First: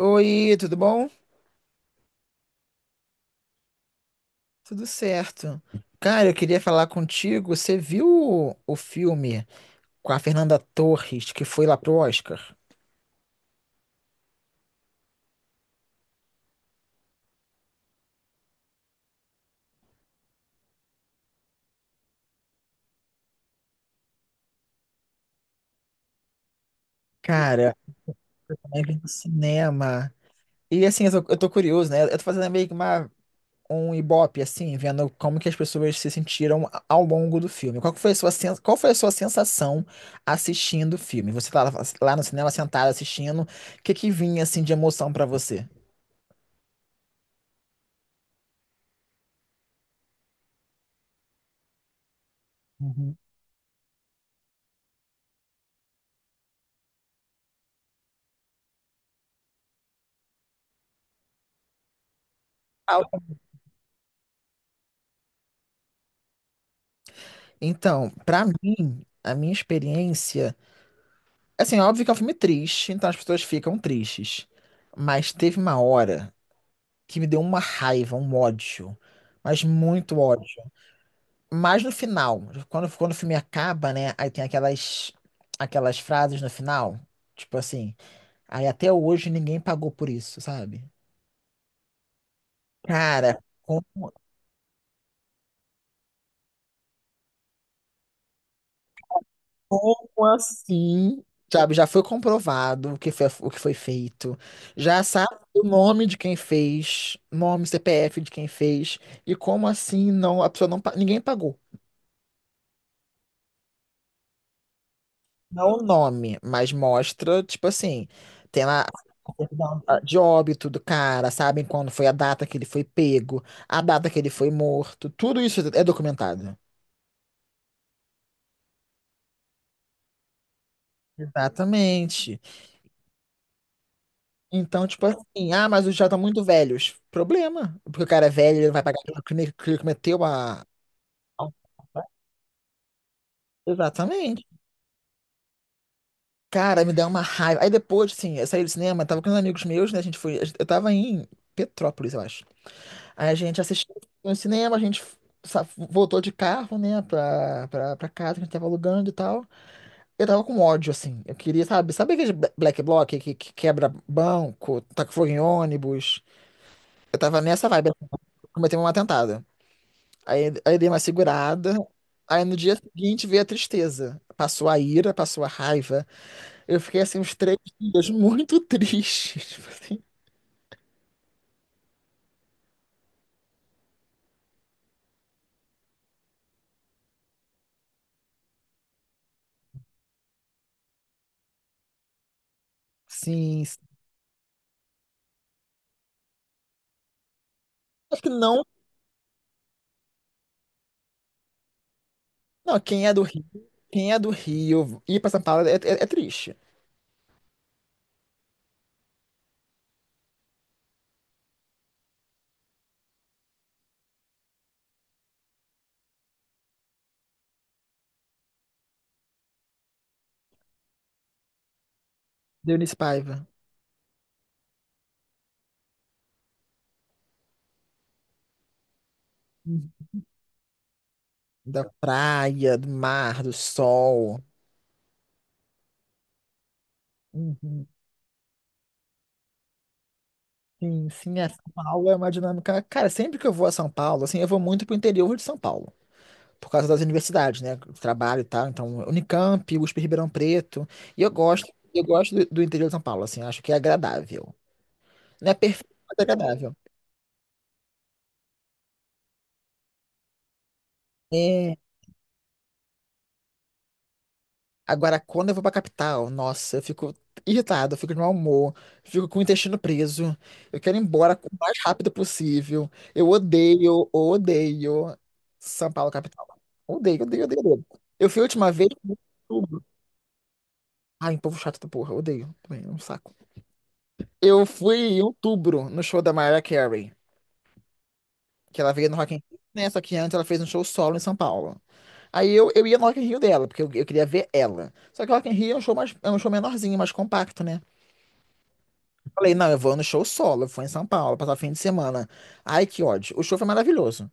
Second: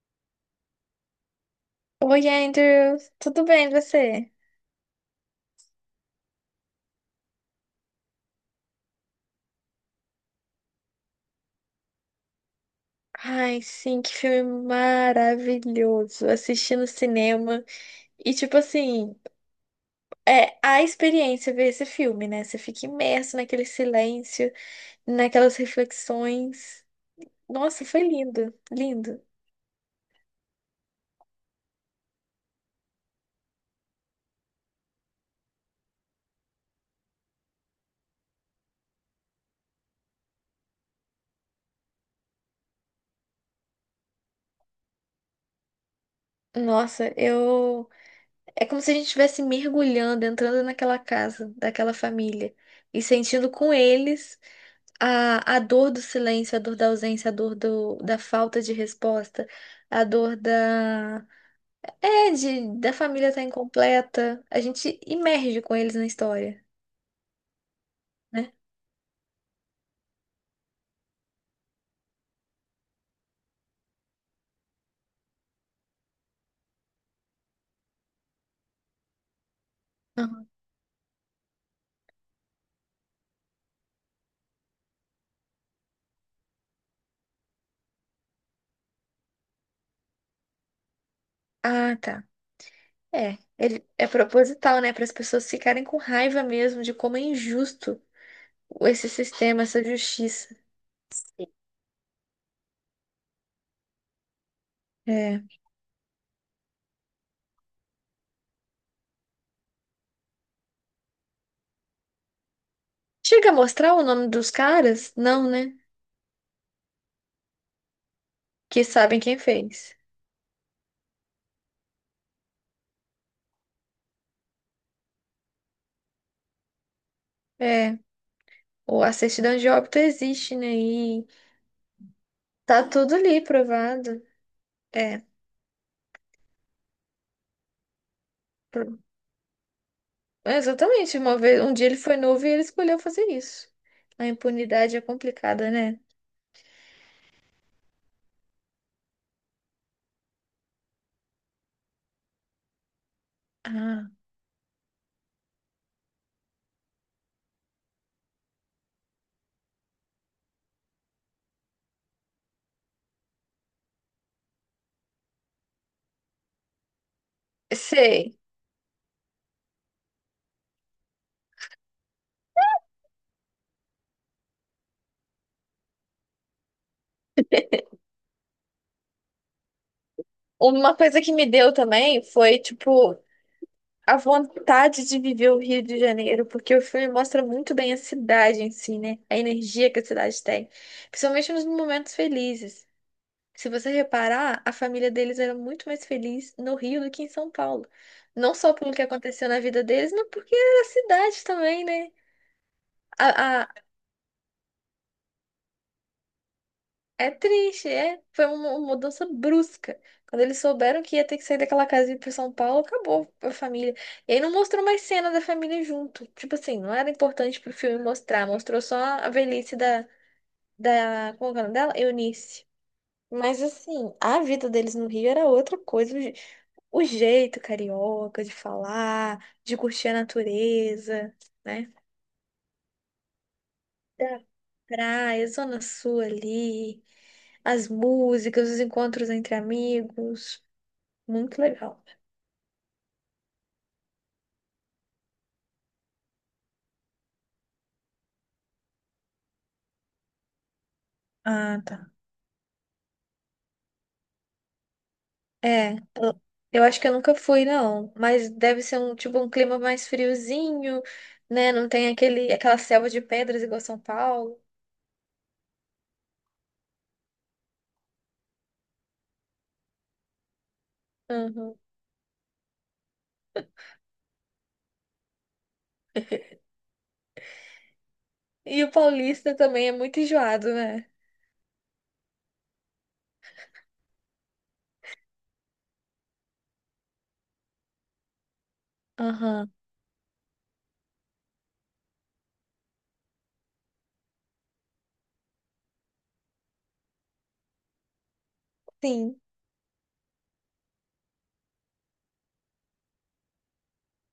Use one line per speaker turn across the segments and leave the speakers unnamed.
Oi, tudo bom?
Oi, Andrew, tudo bem você?
Tudo certo. Cara, eu queria falar contigo. Você viu o filme com a Fernanda Torres que foi lá pro Oscar?
Ai, sim, que filme maravilhoso! Assisti no cinema e, tipo assim, é a experiência ver esse filme, né? Você fica imerso naquele silêncio, naquelas reflexões.
Cara,
Nossa, foi lindo,
como é que é no
lindo.
cinema? E assim, eu tô curioso, né? Eu tô fazendo meio que um ibope, assim, vendo como que as pessoas se sentiram ao longo do filme. Qual que foi qual foi a sua sensação assistindo o filme? Você tá lá, lá no cinema sentado assistindo, o que que vinha assim de emoção pra você?
Nossa, eu. É como se a gente estivesse mergulhando, entrando naquela casa, daquela família e
Uhum.
sentindo com eles. A dor do silêncio, a dor da ausência, a dor do, da falta de resposta, a dor da, é, de, da
Ah,
família estar incompleta. A gente imerge com eles na história,
então, pra
né?
mim, a minha experiência. Assim, óbvio que é um filme triste, então as pessoas ficam tristes. Mas teve uma hora que me deu uma raiva, um ódio. Mas muito
Aham.
ódio. Mas no final, quando o filme acaba, né? Aí tem aquelas frases no final. Tipo assim, aí até hoje ninguém pagou por isso, sabe?
Ah, tá.
Cara,
É, ele, é proposital, né? Para as pessoas ficarem com raiva mesmo de como é injusto esse sistema, essa
como
justiça.
assim? Sabe, já foi comprovado o que foi feito. Já sabe
É.
o nome de quem fez, nome, CPF de quem fez. E como assim não, a pessoa não, pa- ninguém pagou.
Chega a mostrar o nome dos caras? Não,
Não
né?
o nome, mas mostra, tipo assim, tem lá
Que sabem
a
quem
certidão
fez.
de óbito do cara, sabem quando foi a data que ele foi pego, a data que ele foi morto. Tudo isso é documentado.
É, a certidão de óbito existe, né? E
Exatamente.
tá tudo ali provado.
Então, tipo
É,
assim, ah, mas os já estão muito velhos. Problema. Porque o cara é velho, ele não vai
por-
pagar pelo crime que ele cometeu
é, exatamente. Uma
a-
vez, um dia ele foi novo e ele escolheu fazer isso. A
exatamente.
impunidade é complicada, né?
Cara, me deu uma raiva. Aí depois, assim, eu saí do cinema, tava com uns amigos meus, né? A gente foi. Eu tava em Petrópolis, eu acho. Aí a gente assistiu
Ah,
no cinema, a gente voltou de carro, né, pra casa que a gente tava alugando e tal. Eu tava com ódio, assim. Eu queria, sabe, sabe aquele black bloc que quebra banco, taca fogo em ônibus? Eu tava nessa vibe, assim,
sei.
cometeu um atentado. Aí dei uma segurada. Aí no dia seguinte veio a tristeza. Passou a ira, passou a raiva. Eu fiquei assim uns três dias muito triste. Tipo assim.
Uma coisa que me deu também foi, tipo, a vontade de viver o Rio de Janeiro, porque o filme mostra muito bem a cidade em si, né? A energia que a cidade tem, principalmente nos momentos felizes.
Sim,
Se você
sim.
reparar, a família deles era muito mais feliz no Rio do que em São Paulo.
Acho que
Não
não.
só pelo que aconteceu na vida deles, mas porque era a cidade também, né?
Não,
A,
quem é do Rio, ir pra São Paulo é triste.
é triste, é. Foi uma mudança brusca. Quando eles souberam que ia ter que sair daquela casa e ir pra São Paulo, acabou a família. E aí não mostrou mais cena da família junto. Tipo assim, não era importante pro filme mostrar. Mostrou só a velhice da, da, como é que é o nome dela? Eunice.
Do Eunice Paiva.
Mas assim, a vida deles no Rio era outra coisa. O, o jeito carioca de falar, de curtir
Uhum.
a natureza,
Da
né?
praia, do mar, do
Da
sol.
praia, Zona Sul ali,
Uhum.
as músicas, os encontros entre amigos.
Sim, sim, é, São
Muito legal.
Paulo é uma dinâmica. Cara, sempre que eu vou a São Paulo, assim, eu vou muito pro interior de São Paulo. Por causa das universidades, né? Trabalho e tal. Então, Unicamp, USP Ribeirão Preto. E
Ah,
eu
tá.
gosto do interior de São Paulo, assim, acho que é agradável. Não é perfeito,
É,
mas é agradável.
eu acho que eu nunca fui, não. Mas deve ser um tipo um clima mais friozinho, né?
É,
Não tem aquele, aquela selva de pedras igual São Paulo.
agora, quando eu vou pra capital, nossa, eu fico irritado, eu fico de mau humor, fico com o intestino preso. Eu quero ir embora o
Uhum.
mais rápido possível. Eu odeio, odeio São Paulo capital. Odeio, odeio, odeio, odeio. Eu fui a última
E
vez
o
em
paulista
outubro.
também é muito enjoado, né?
Ai, povo chato da porra, odeio. Também, é um saco. Eu fui em outubro no show da Mariah Carey, que ela veio no Rock in Rio,
Aham.
né? Só que antes ela fez um show solo em São Paulo. Aí eu ia no Rock in Rio dela, porque eu queria ver ela. Só que o Rock in Rio é é um show menorzinho, mais compacto, né?
Sim.
Falei, não, eu vou no show solo, eu fui em São Paulo, passar o fim de semana. Ai, que ódio. O show foi maravilhoso.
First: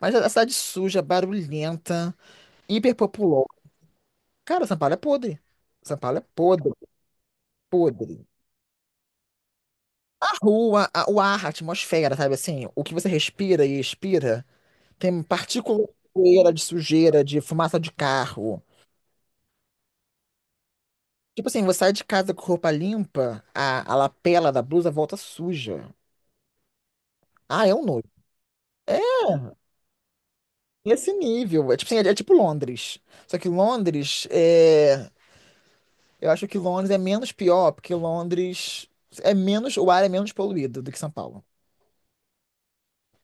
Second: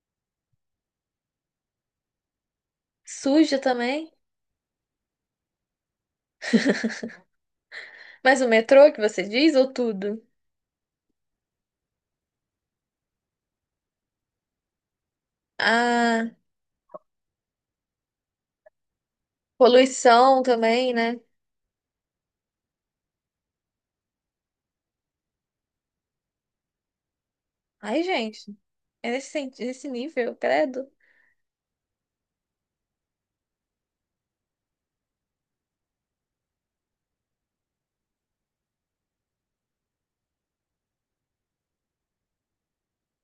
Mas a cidade suja, barulhenta, hiper.
Suja também.
Cara, São Paulo é podre. São Paulo é podre, podre.
Mas o metrô que você diz, ou tudo?
A rua, o ar, a atmosfera, sabe assim? O que você respira e expira. Tem partícula de
Ah,
poeira, de sujeira, de fumaça de carro.
poluição também, né?
Tipo assim, você sai de casa com roupa limpa, a lapela da blusa volta suja. Ah, é um
Ai,
nojo.
gente,
É
é nesse, nesse nível, credo.
esse nível. É tipo assim, é, é tipo Londres. Só que Londres é. Eu acho que Londres é menos pior, porque Londres é menos. O ar é menos poluído do que São Paulo.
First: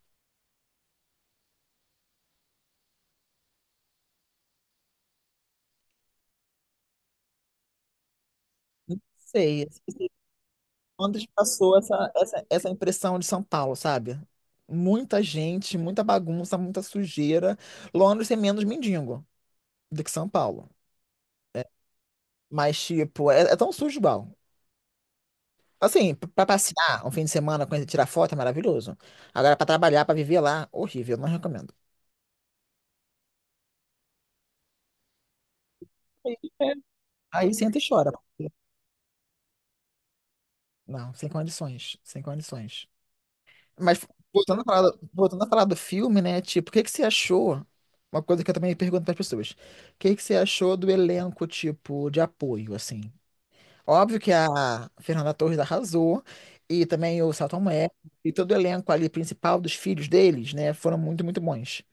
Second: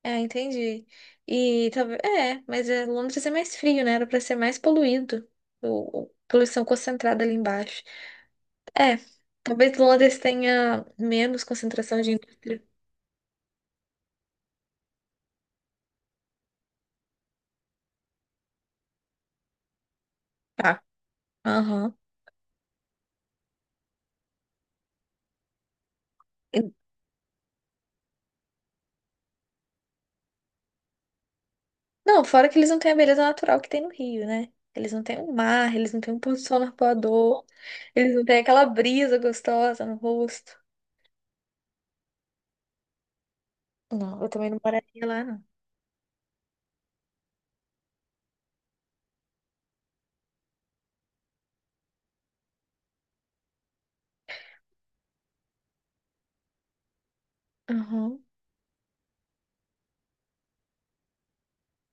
É, entendi. E talvez. É, mas é, Londres é mais frio, né? Era pra ser mais poluído. O, poluição concentrada ali embaixo. É,
Sei.
talvez Londres tenha
Londres
menos
passou
concentração de indústria.
essa impressão de São Paulo, sabe? Muita gente, muita bagunça, muita sujeira. Londres é menos mendigo do que São Paulo.
Tá. Aham.
Mas, tipo, é, é tão sujo, bom. Assim, pra
E-
passear um fim de semana, conhecer, tirar foto é maravilhoso. Agora, pra trabalhar, pra viver lá, horrível, não recomendo.
não, fora que eles não têm a beleza natural que tem no Rio, né? Eles não têm o mar, eles não têm um pôr
Aí,
do sol
é,
arpoador,
aí senta e chora.
eles não têm aquela brisa gostosa no rosto.
Não, sem condições, sem condições. Mas
Não, eu também não moraria lá,
voltando
não.
a falar do filme, né? Tipo, o que que você achou? Uma coisa que eu também pergunto para as pessoas. O que que você achou do elenco, tipo, de apoio, assim? Óbvio que a Fernanda Torres arrasou, e também o Selton Mello,
Aham.
e todo o elenco ali principal dos filhos deles, né, foram muito, muito bons.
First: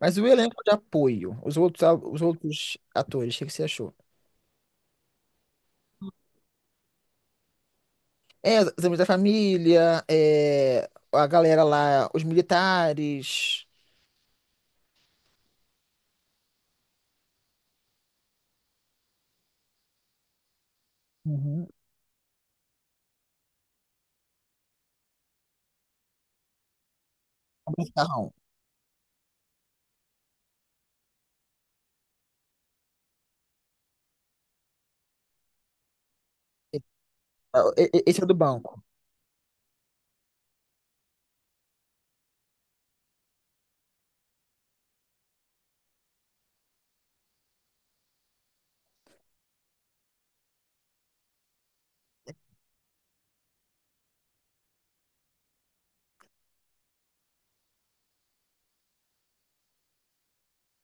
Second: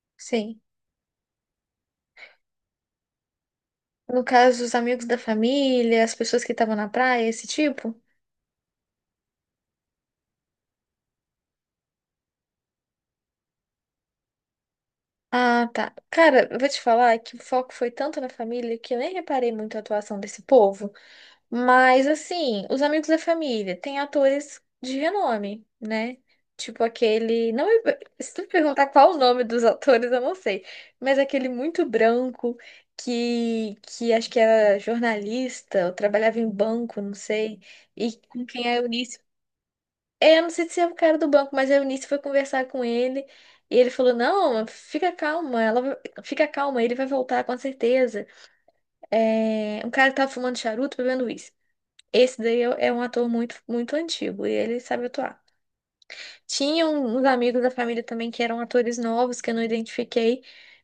Mas o elenco
Sim.
de apoio, os outros, os outros atores, o que que você achou?
No caso, os amigos da família, as pessoas que estavam na praia, esse tipo?
É, os amigos da família, é, a galera lá, os militares.
Ah, tá. Cara, eu vou te falar que o foco foi tanto na família que eu nem reparei muito a atuação desse povo.
Uhum.
Mas, assim, os amigos da família têm atores de renome, né? Tipo aquele. Não,
O Macarrão.
se tu me perguntar qual o nome dos atores, eu não sei. Mas aquele muito branco que acho que era jornalista, ou trabalhava em banco, não sei. E
Esse é o do
com quem a
banco.
Eunice é, eu não sei se é o cara do banco, mas a Eunice foi conversar com ele e ele falou: "Não, fica calma, fica calma, ele vai voltar com certeza." É, um cara que tava fumando charuto bebendo uísque. Esse daí é um ator muito, muito antigo e ele sabe atuar. Tinha uns amigos da família também que eram atores novos que eu não identifiquei,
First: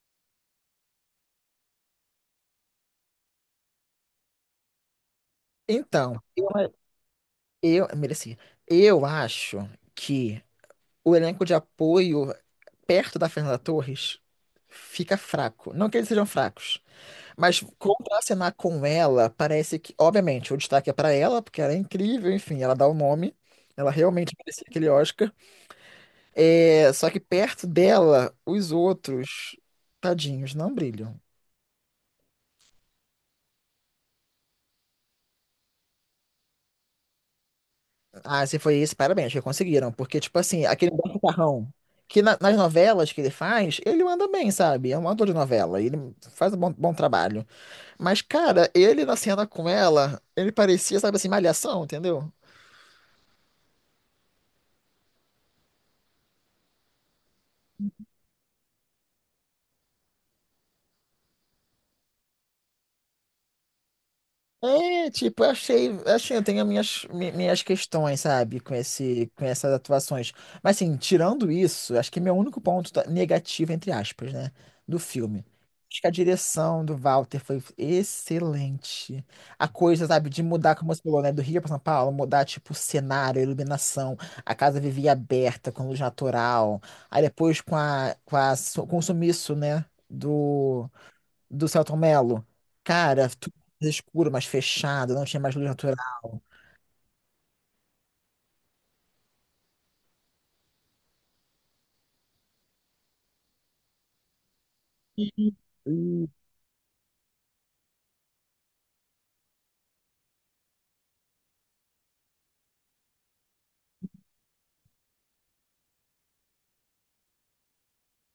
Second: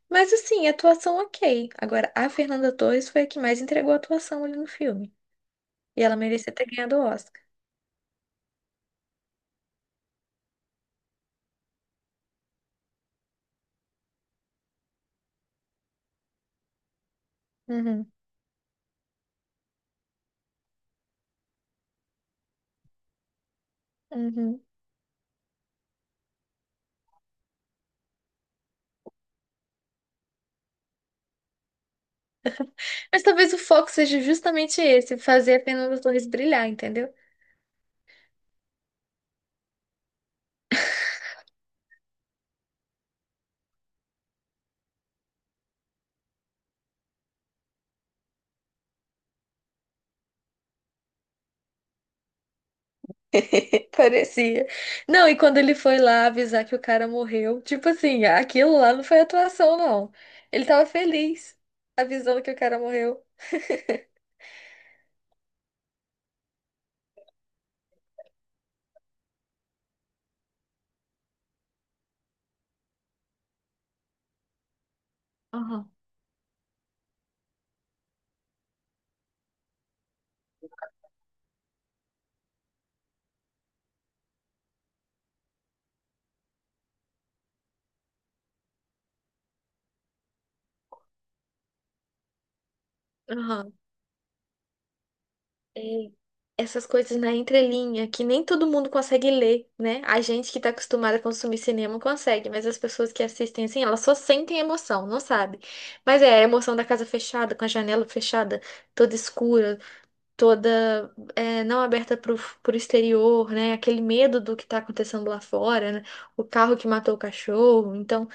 mas assim, atuação ok. Agora, a Fernanda Torres foi a que mais entregou a atuação ali no filme e ela
Então,
merecia ter ganhado o Oscar.
eu merecia. Eu acho que o elenco de apoio perto da Fernanda Torres, fica fraco. Não que eles sejam fracos, mas
Uhum,
contracenar com ela parece que, obviamente, o destaque é pra ela, porque ela é incrível, enfim, ela dá o nome. Ela realmente
uhum.
merecia aquele Oscar. É, só que perto dela, os outros, tadinhos, não brilham.
Mas talvez o foco seja justamente esse, fazer a Fernanda Torres brilhar, entendeu?
Ah, se foi isso, parabéns, que conseguiram. Porque, tipo assim, aquele Humberto Carrão, que nas novelas que ele faz, ele manda bem, sabe? É um ator de novela, ele faz um bom trabalho. Mas, cara, ele na cena com ela, ele parecia, sabe assim, malhação, entendeu?
Parecia. Não, e quando ele foi lá avisar que o cara morreu, tipo assim, aquilo lá não foi atuação, não. Ele tava feliz avisando que o cara morreu.
É, tipo, eu achei, assim, eu tenho minhas questões, sabe, com com essas atuações. Mas, assim, tirando isso, acho que é meu único negativo, entre aspas, né, do filme.
Aham,
Acho que a direção do Walter foi excelente. A coisa, sabe, de mudar, como você falou, né, do Rio para São Paulo, mudar, tipo, o cenário, a iluminação, a casa vivia aberta, com luz natural. Aí depois com o sumiço, né, do, do Celton Mello. Cara, tudo
aham.
mais escuro, mais fechado, não tinha mais luz
E
natural.
essas coisas na entrelinha, que nem todo mundo consegue ler, né? A gente que tá acostumada a consumir cinema consegue, mas as pessoas que assistem assim, elas só sentem emoção, não sabe? Mas
E
é a emoção da casa fechada, com a janela fechada, toda escura. Toda é, não aberta para o exterior, né? Aquele medo do que está acontecendo lá fora, né? O carro que matou o cachorro. Então,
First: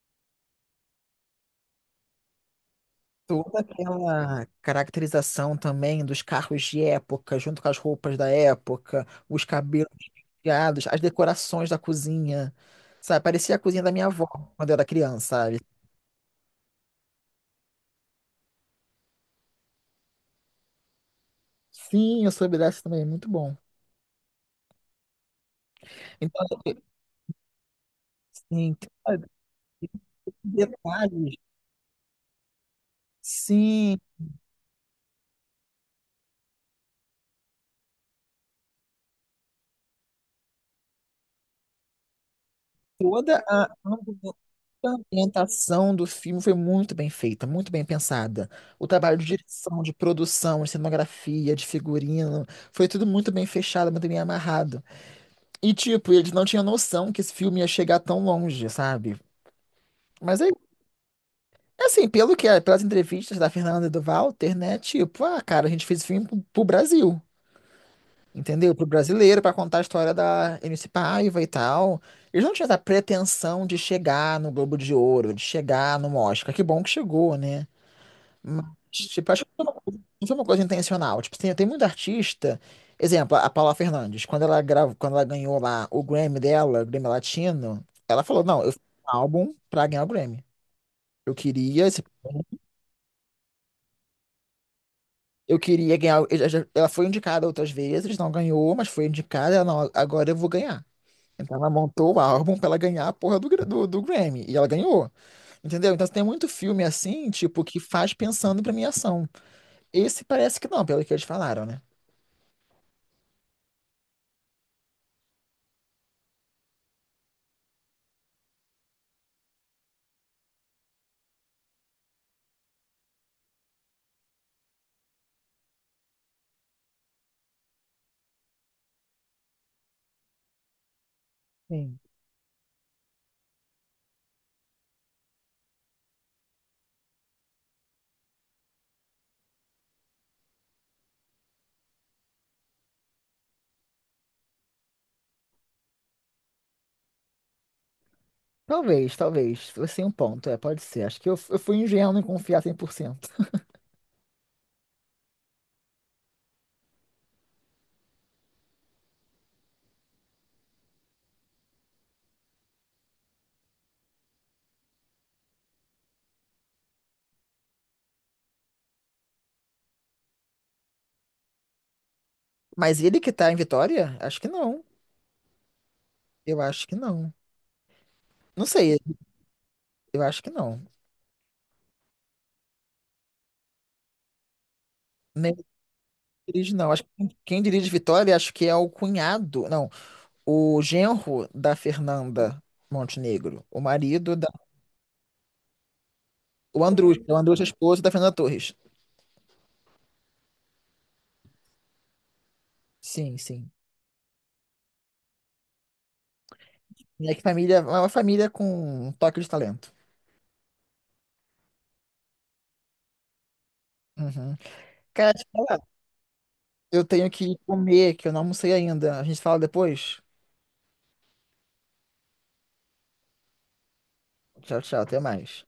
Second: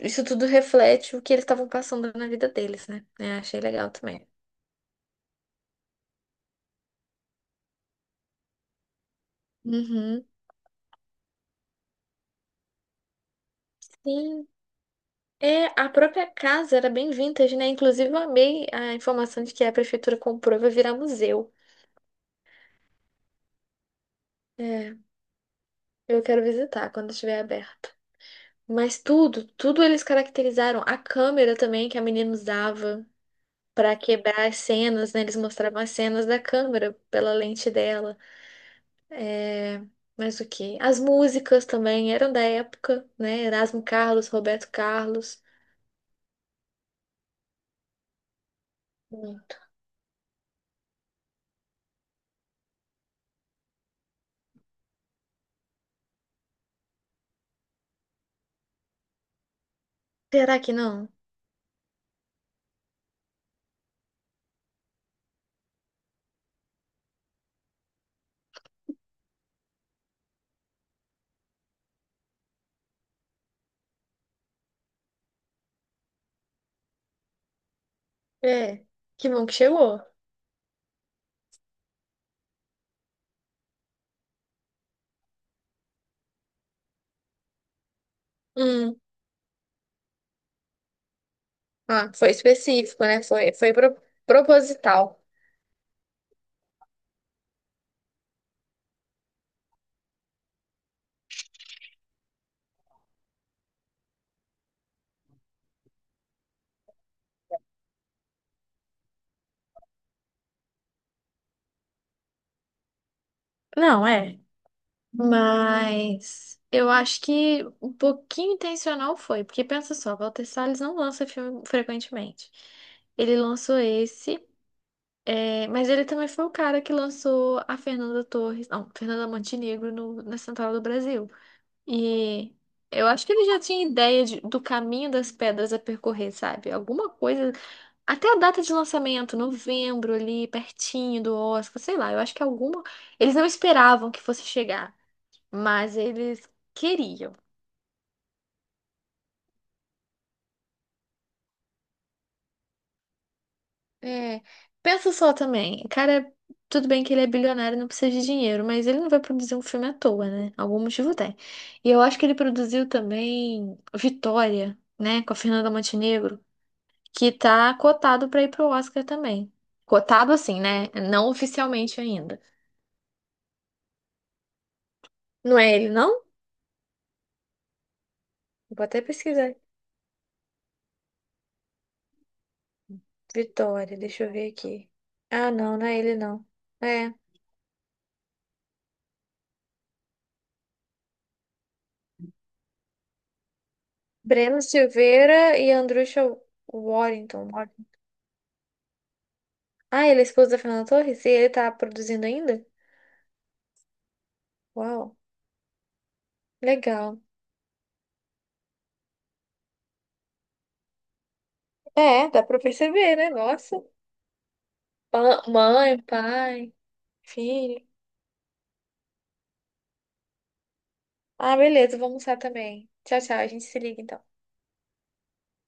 isso tudo reflete o que eles estavam passando na vida deles, né? É,
toda
achei legal também.
aquela caracterização também dos carros de época, junto com as roupas da época, os cabelos
Uhum.
penteados, as decorações da cozinha. Sabe, parecia a cozinha da minha avó
Sim.
quando eu era criança, sabe?
É, a própria casa era bem vintage, né? Inclusive, eu amei a informação de que a prefeitura comprou e vai virar museu.
Sim, eu soube dessa também, muito bom.
É, eu quero
Então,
visitar quando estiver aberto.
sim, tem
Mas tudo, tudo eles caracterizaram. A
detalhes.
câmera também que a menina usava. Para
Sim,
quebrar as cenas, né? Eles mostravam as cenas da câmera pela lente dela. É, mas o que? As músicas também eram da época,
toda
né?
a
Erasmo Carlos,
ambientação.
Roberto
A
Carlos.
ambientação do filme foi muito bem feita, muito bem pensada. O trabalho de
Hum.
direção, de produção, de cenografia, de figurino, foi tudo muito bem fechado, muito bem amarrado. E, tipo, eles não tinham noção que esse filme ia chegar tão longe, sabe? Mas é
Será que não?
assim, pelo que é, pelas entrevistas da Fernanda e do Walter, né? Tipo, ah, cara, a gente fez o filme pro Brasil, entendeu? Pro brasileiro, pra contar a história da MC Paiva e tal. Eles não tinham essa pretensão de chegar no Globo de Ouro, de chegar no Oscar. Que bom que chegou, né? Mas,
É, que
tipo, acho
bom
que
que chegou.
não foi uma coisa intencional. Tipo, tem muito artista. Exemplo, a Paula Fernandes, quando ela grava, quando ela ganhou lá o Grammy dela, o Grammy Latino, ela falou: Não, eu fiz
Hum.
um álbum pra ganhar o Grammy. Eu queria,
Ah, foi específico, né? Proposital.
eu queria ganhar. Ela ela foi indicada outras vezes, não ganhou, mas foi indicada. Ela, não, agora eu vou ganhar. Então ela montou o álbum pra ela ganhar a porra do Grammy. E ela ganhou. Entendeu? Então tem muito filme assim, tipo, que faz pensando em premiação. Esse parece que não, pelo que eles falaram, né?
Não, é. Mas eu acho que um pouquinho intencional foi, porque pensa só, Walter Salles não lança filme frequentemente. Ele lançou esse. É, mas ele também foi o cara que lançou a Fernanda Torres, não, Fernanda Montenegro na Central do Brasil.
Sim.
E eu acho que ele já tinha ideia do caminho das pedras a percorrer, sabe? Alguma coisa. Até a data de lançamento, novembro, ali, pertinho do Oscar, sei lá. Eu acho que alguma. Eles não esperavam que fosse chegar, mas eles queriam.
Talvez, talvez. Você tem um ponto, é, pode ser. Acho que eu fui ingênuo em confiar cem por cento.
É, pensa só também, cara, tudo bem que ele é bilionário, e não precisa de dinheiro, mas ele não vai produzir um filme à toa, né? Algum motivo tem. E eu acho que ele produziu também Vitória, né, com a Fernanda Montenegro, que tá cotado pra ir pro Oscar também. Cotado assim, né? Não oficialmente ainda.
Mas ele que tá em Vitória? Acho que não.
Não é ele, não?
Eu acho que não. Não
Vou
sei,
até pesquisar.
eu acho que não.
Vitória, deixa eu ver aqui. Ah,
Nem
não, não é ele, não.
dirige, não. Acho que
É.
quem dirige Vitória, acho que é o cunhado, não, o genro da Fernanda Montenegro, o marido da.
Breno Silveira e Andrusha
O
Warrington.
Andrus é esposo da Fernanda Torres.
Ah, ele é esposo da Fernanda Torres? E ele tá produzindo ainda?
Sim, sim.
Uau, legal.
Minha família é uma família com um toque de talento.
É, dá pra perceber, né? Nossa.
Uhum. Cara,
Pa-
deixa eu falar,
mãe, pai,
eu tenho que
filho.
comer, que eu não almocei ainda. A gente fala depois.
Ah, beleza, vou almoçar também. Tchau, tchau. A gente se liga então.
Tchau, tchau, até mais.